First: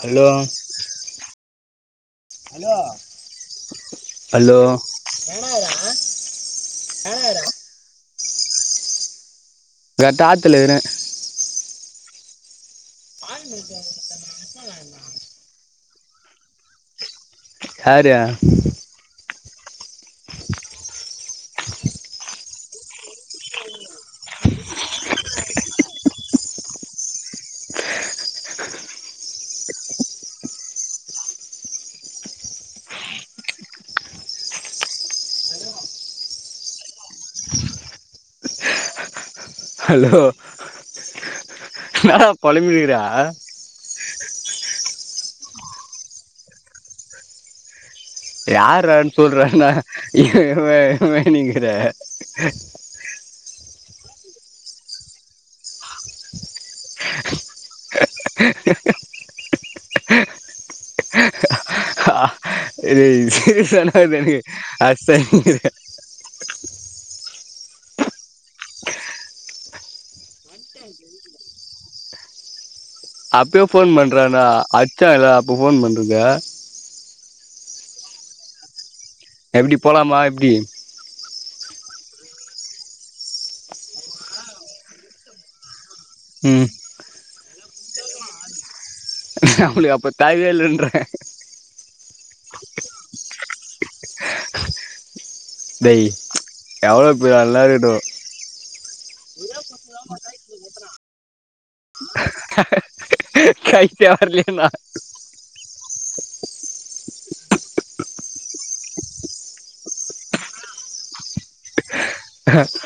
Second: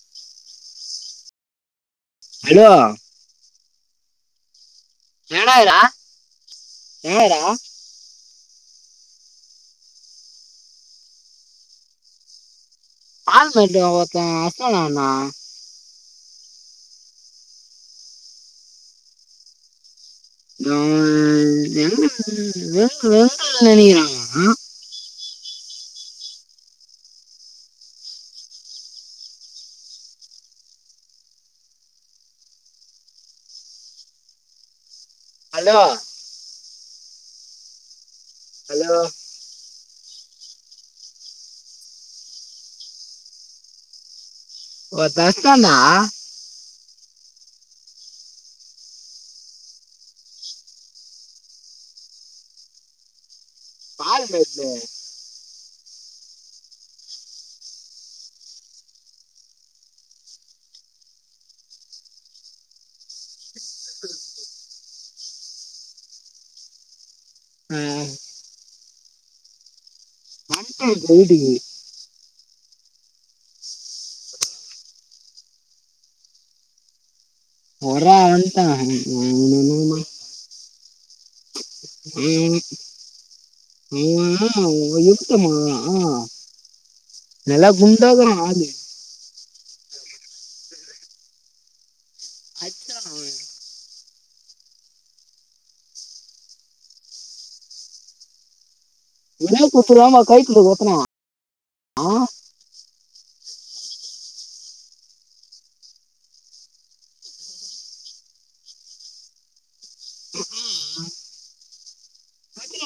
Hello hello hello என்னடா எங்கனவர இதுடா எங்க என்னடா னவர கட்டாத்துல இருன் ஆல்மேட்டு அவத்த அசனண்ணா யாரு அவ [unintelligible] யோசிச்சு யோசிச்சு நினக்கிற அலோ ஹலோ ஹலோ என்னாடா பொழம்பிகிற ஒத்தாசனா யார்ரா சொல்றனா இவ இவ நீங்கற [unintelligible] [unintelligible] [inaudible] [unintelligible] ம் டுவல் டீ அப்பயே போன் பண்றான் டா அச்சா இ அப்போ போன் பண்றது ஓட்ரா வண்டா எப்டி போலாமா எப்டி ம் உ நா உத்தமா ஆ ம் நெல்லா குண்டாகு ஆது அவளுக்கு அப்ப தாய்வே இல்லன்ற அச்சா [unintelligible] டய் எவ்ளோப்ப நல்லாருக்கட்டு [unintelligible] னா ஆ [unintelligible]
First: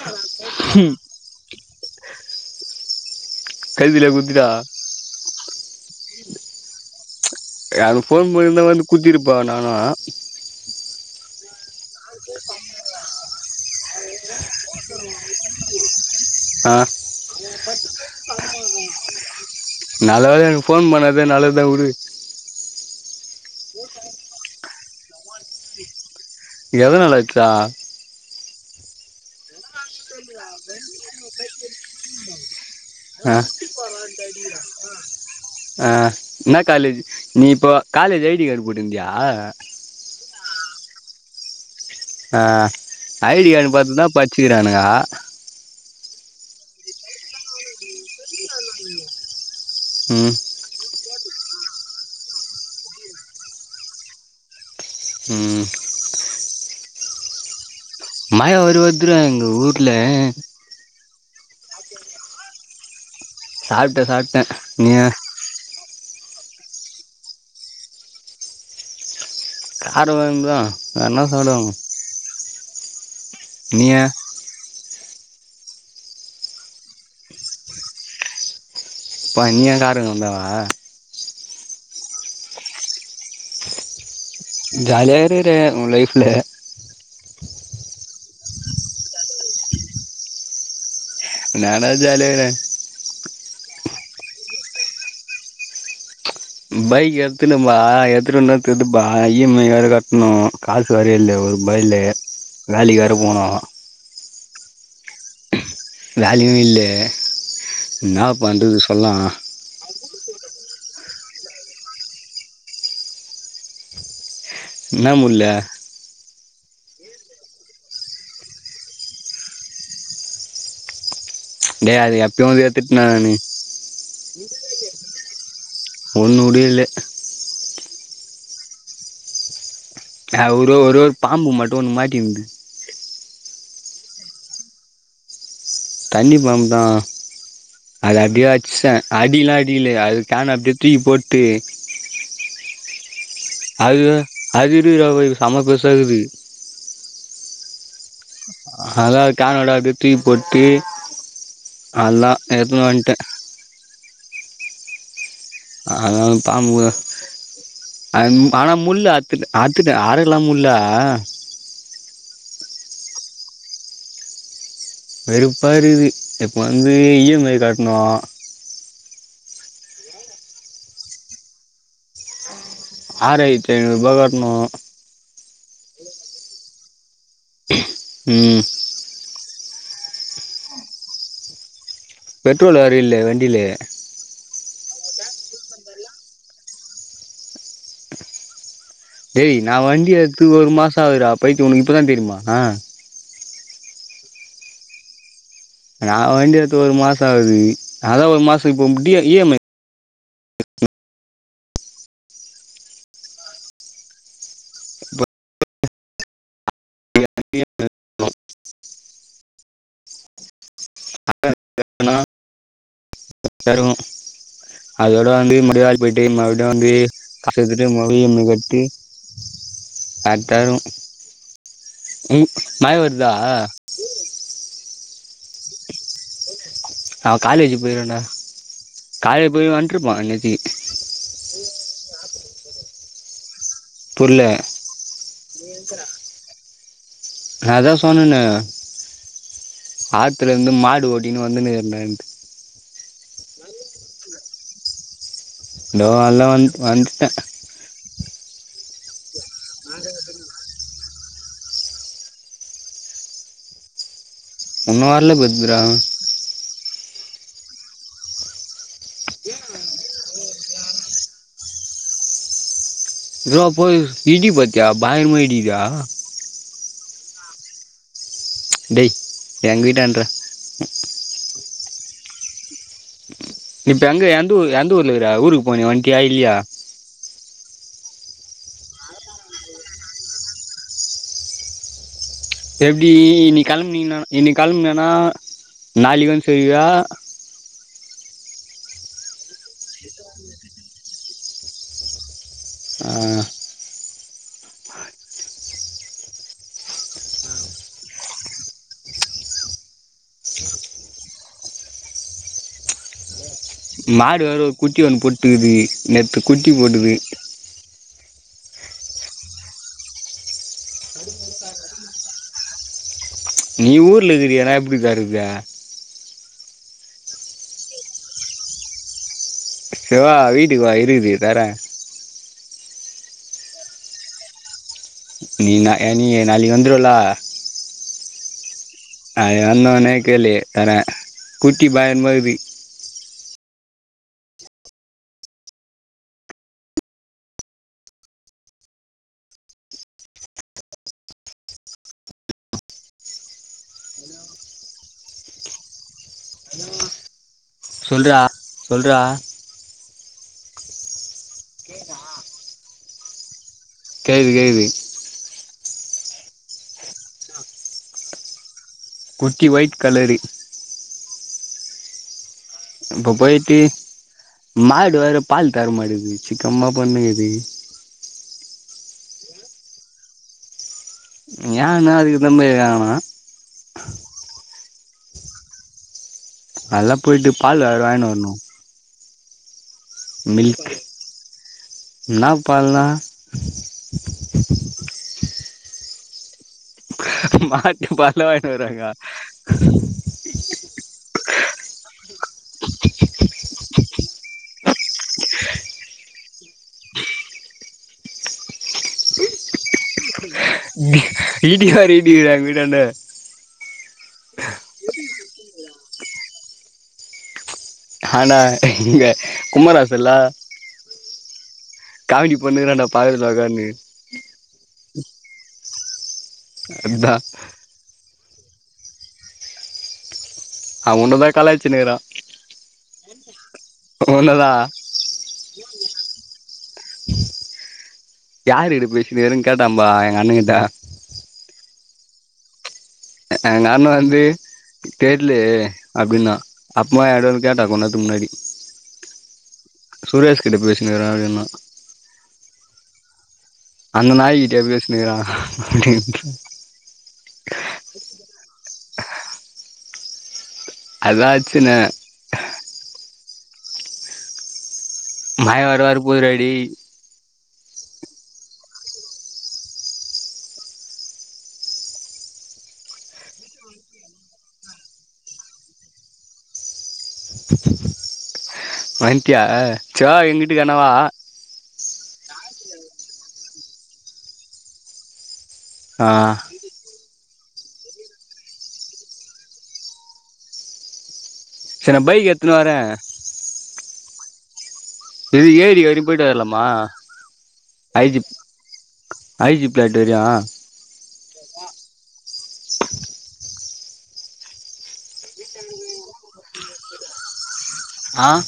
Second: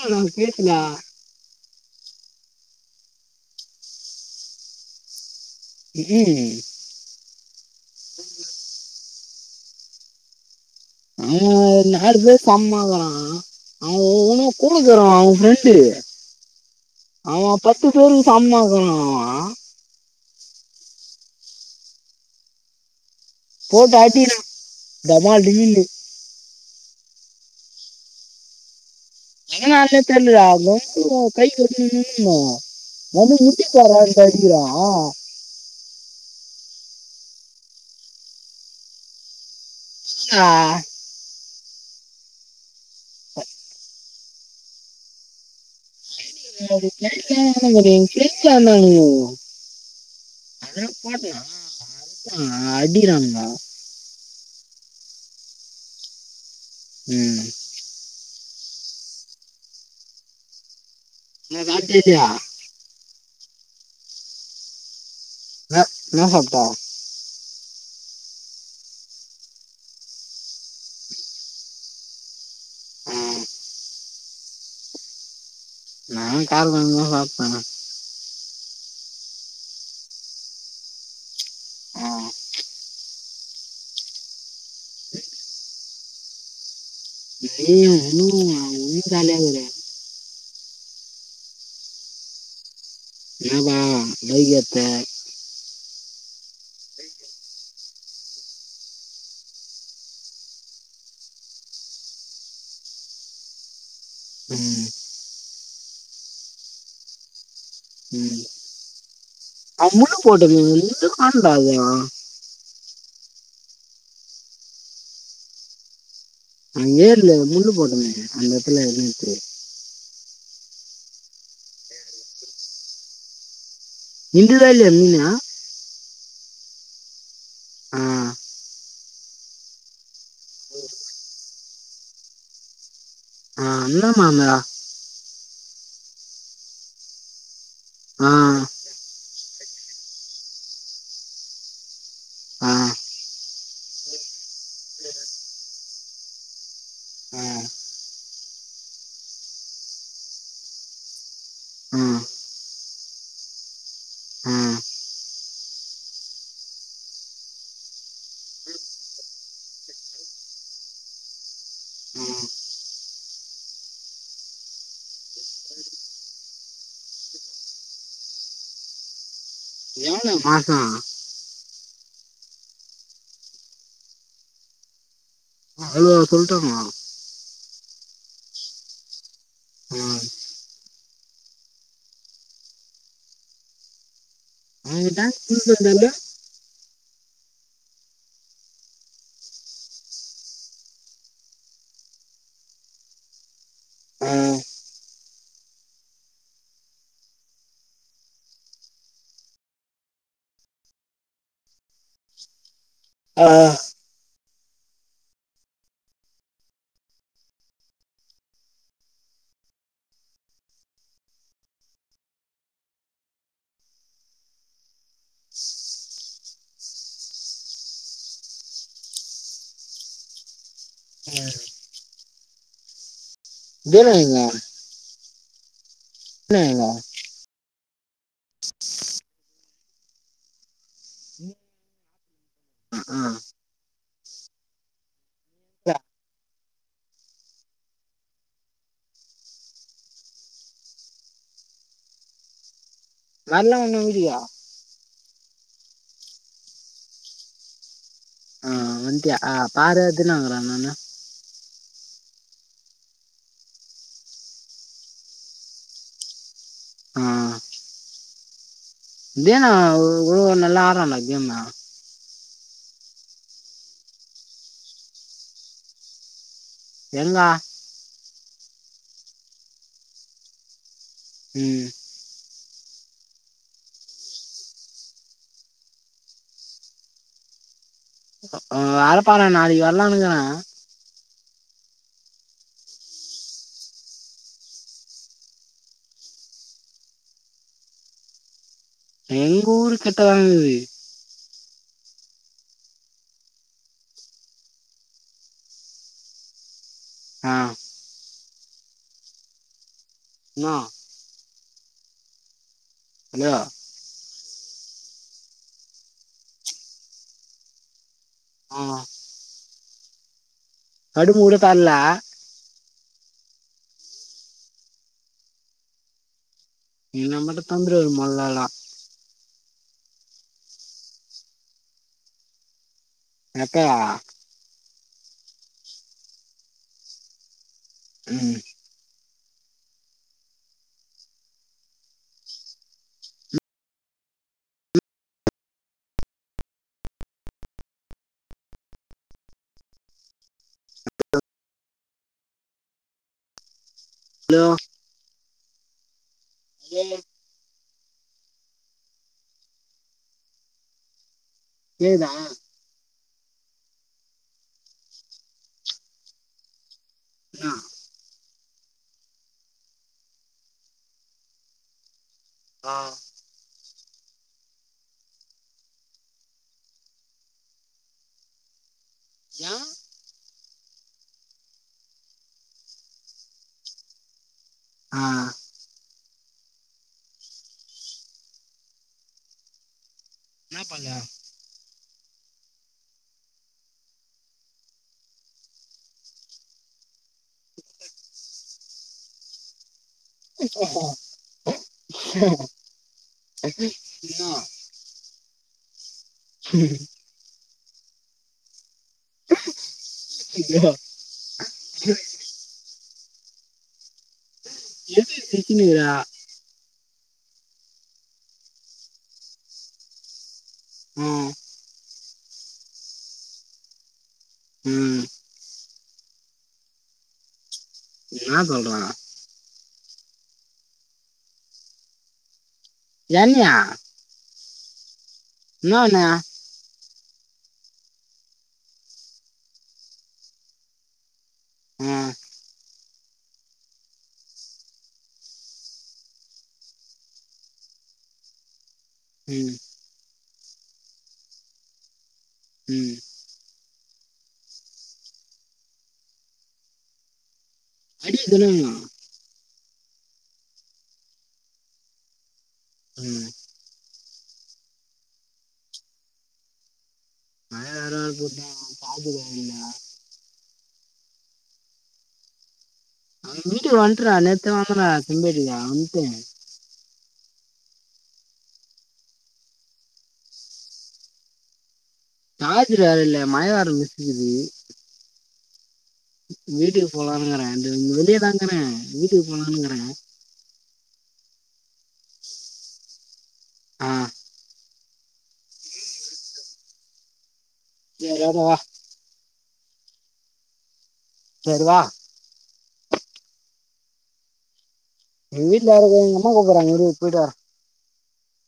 ஆ நா பேசுதா கைதுல குத்திடா ம் ம் அவ போன் பண்ணிருந்தா வந்து குத்திருப்பா நானு அவ ஒரு நாலு பேர் சம்பவ ஆ உனா கூலிக்கு வருவா அவங் ஃப்ரெண்டு ஆ அவ பத்து பேரு சமமா இருக்கனு நல்ல வேல எனக்கு போன் பண்ணாதா நல்லதுதா உடு போட்டு அடிக்கணு டமால் டீமில்னு எதனால அச்சா எதனாலே தெரிலயா [unintelligible] ஆ [unintelligible] ஆ என்ன காலேஜ்ஜு நீ இப்போ காலேஜ் ஐ டி காடு போட்டுந்தியா ஆ ஆ ஐ டி காடு பாத்துதா இப்ப அடிச்சுக்கிறானுங்க [unintelligible] ம் [unintelligible] அடிக்கிறானுங்க ம் ம் மய உருவாத்துல எங்க ஊட்ல என்ன காட்டேலியா சாப்ட்டே சாப்ட்டே நீங்க ன்ன இன்ன சாப்ட்டே கார கொழம்பு தா வேற என்ன சாப்டுவாங்க நீங்க நங்குளு காரக்கொழம்பு தா சாப்ட்டேங்க ப நீங்களு கார கொழம்பே வா ஆ ஜாலியா இருக்குற உன் லைஃப்ல நீங்களு நீங்களு [unintelligible] ஜாலியாருக்குற என்னடா ஜாலியா இருக்கே என்னப்பா லவ் பேர்ட்ஸ்ஸு பைக் எடுத்துன்னு பா எடுத்துட்டு [unintelligible] இ எம் ஐ வேற கட்டணு காசு வேர இல்ல ஒரு ரூபா இல்லே வேலைக்கு வேற போனு ம் வேலையு இல்ல என்னா பண்றது சொல்லா அவுங்களு போட்டு நீ ஒன்னு கவல படாதட என்ன முல்ல அங்க ஏர்ல முள்ளு போட்டமே அந்த எடத்துல இருந்துச்சி டே அது எப்யோ அது ஏத்துட்னா நானு இந்துதா இல்லையா மீனா? ஒன்னு உடயேல்ல ம் ஆ ஒரே ஒரு ஒரு பாம்பு மட்டு ஒண்ணு மாட்ருந்து ஆ இன்ன பாம்பு தண்ணி பாம்பு தா அத ஆ, அப்டியே அட்சே அடிலா அடிக்ளே அது கான அப்டியே தூக்கி போட்டு ஆ, அது அதுயிருக்குற பெருசு சம பெருசாக்குது ம் அதா கனோட அப்டியே தூக்கி போட்டு ஆ, அவ் தா ஏத்துணு வந்ட்டே ம் அதனால பாம்பு [unintelligible] ஆனா முள் அற்த்துட்ட அத்துட்டு ஆறெல்லா முள்ள ஆ. வெறுப்பாருகுது இப்போ வந்து இ எம் ஐ கட்ணு மூணு மாசோ ஆறயிரத்தி ஐநூற்பா கட்ணு அவ்ளோவா சொல்ட்டாங்க ம் ம் பெட்ரோலு வேற இல்ல வண்டிலே [unintelligible] டேய் நா வண்டி எடுத்து ஒரு மாசோ ஆகுதுடா பைத்தயோ உனக்கு இப்பதா தெரியுமா ம் நா வண்டி எடுத்து ஒரு மாசோ ஆவுது அதா ஒரு மாசோ இப்போ டி இ எம் ஐ ஆ [inaudible] தருவு அதோட வந்து முடிவாய் போய்ட்டு மறுபடியு வந்து காச எட்த்துட்டு மடிபடியு இ எம் ஐ கட்டி அட்டாகு ம் மழ வருதா இதன இங்க ஏங்க அவ காலேஜு போய்ருவான்டா காலேஜ் போய் வந்டுருப்பா இன்னேத்தி ஆ ஆ புர்ல அதா சொன்னனே ஆத்துல இந்து மாடு ஓட்டின்னு வந்துனுகுறன்டான்னுட்டு நல்ல ஒண்ணு வீடியா தோ அல்லா வந்த வந்துட்ட ஆ வன்டியா பாரு எத்தின வாங்குறாங்கன்னு உன்னு வரல பத் ப்ரோ ஆ இதே ஒ ஓ நல்லா ஆட்ரான கேமு ரோ போய் இடி பாத்தியா பயங்கரமா இடிக்குதா எங்கா டேய் எங்க வீட்டாண்ற ம் இப்ப எங்கே எந்தஊ எந்த ஊர்ல் இருக்குற ஊருக்கு போனயே வண்டியா இல்லியா ஆ ஆரப்பற நாளைக்கு வரலானுக்கிற எப்டி இனி கெளம்புனீனா இன்னிக் கெளம்புனன்னா நாளிக்கு வந்து சேருவியா எங்கூரு கிட்ட தாக்குது ஆ ஆ நா யா மாடு வேற ஒரு குட்டி ஒன்னு போட்டுக்குது நேத்து குட்டி போட்டுது ஆ கடு முடு தர்ல நீ ஊர்ல இருக்கிறயே நா எப்டி தரது இல்னா மட்டு தந்துருவாறு மொதலாலா சிவா வீட்டுக்கு வா இருக்குது தர யப்பா நீ நீ நா நாளைக்கு வந்துருவல ம் அயா வந்தோனே கேளு தற கூட்டி பயன் மா இருக்குது ஹலோ ஏ சொல்றா சொல்றா கேகுதா கேகுது கேகுது ஆ குட்டி ஒய்ட் கலரு ஆ இப்போ போய்ட்டு மாடு வேற பால் தர மாடுது சிக்கமா பண்ணுகுது [unintelligible] ஏன்னா அது தாபோய் ஆகணு ஆ நல்லா போயிட்டு பால் வேற வாங்கினு வரணு என்ன மில்க் பண்ணல என்னா பால்ணா மாட்டு பால்தா வாயனு வருவாங்கோ ஓஹோ [unintelligible] ம் ஐயோ, இடியார் இடிராங்க வீடாண்ட எது சிக்கினீரா ஆனா இங்க குமராசு இல்ல ம் காமடி பண்ணுக்கறாண்டா பாலத்துல ஒக்கானு ம் அதா என்ன சொல்றா அவ உன்னதா கலாய்ச்சுனுக்குரா என்னயா உண்ணதா இன்னொன்னு யார் கிட்ட பேசிட்டு இருக்கன்னு கேட்டாம்ப்பா எங்க அண்ண கிட்ட ம் எங்க அண்ண வந்து கேடல்லு அப்படின் தா அப்பமாட கேட்டா கொஞ்சன்னாத்துக்கு முன்னாடி ம் சுரேஷ் கிட்ட பேசு எதாது ஒண்ணுன்னா ம் அந்த நாய்கிட்ட எப்டிய சொன்னிக்கிறா அப்பட அடியதுல்ல அதாச்சுன ம் மழ வேற வர போது டா டேய் மழ வேர போது டா சாக்கல்ல விட்டு ஒண்டரா நெத்த வாங்க செம்பேட்டியா வந்தே வன்ட்டியா சவ எங்கீட்டுக்கு வேணாவா சஜிர் வர இல்ல மயவர போகுது ஆ வீட்டுக்கு போலானுங்கறே அங்க இங் வெளியேதாங்கிறே வீட்டுக்கு போலானுங்ககிறே சர் நா பைக் எத்துனு வரே ஆ இது ஏரி அப்டின் போய்ட்டு வர்லாமா சேரி ஐஜிப் ஓகே வா ஐ ஜி பிளாட் வர்யு சேரி வா வீட்ல இருக்க எங்க அம்மா கூப்புறாங்க இரு போய்ட்டு வார ஆ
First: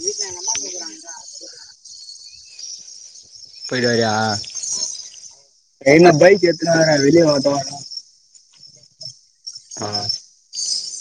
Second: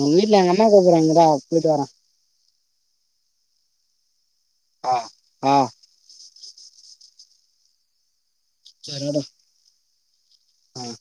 ம் வீட்ல எங்க அம்மா கூப்புறாங்க இரா போய்ட்டு வார போயி்ட்டு வரியா ஆ ஆ ஏ நா பைக் எத்துனு வர வெளியவாங்கட்டு சேரி உடு அ ம்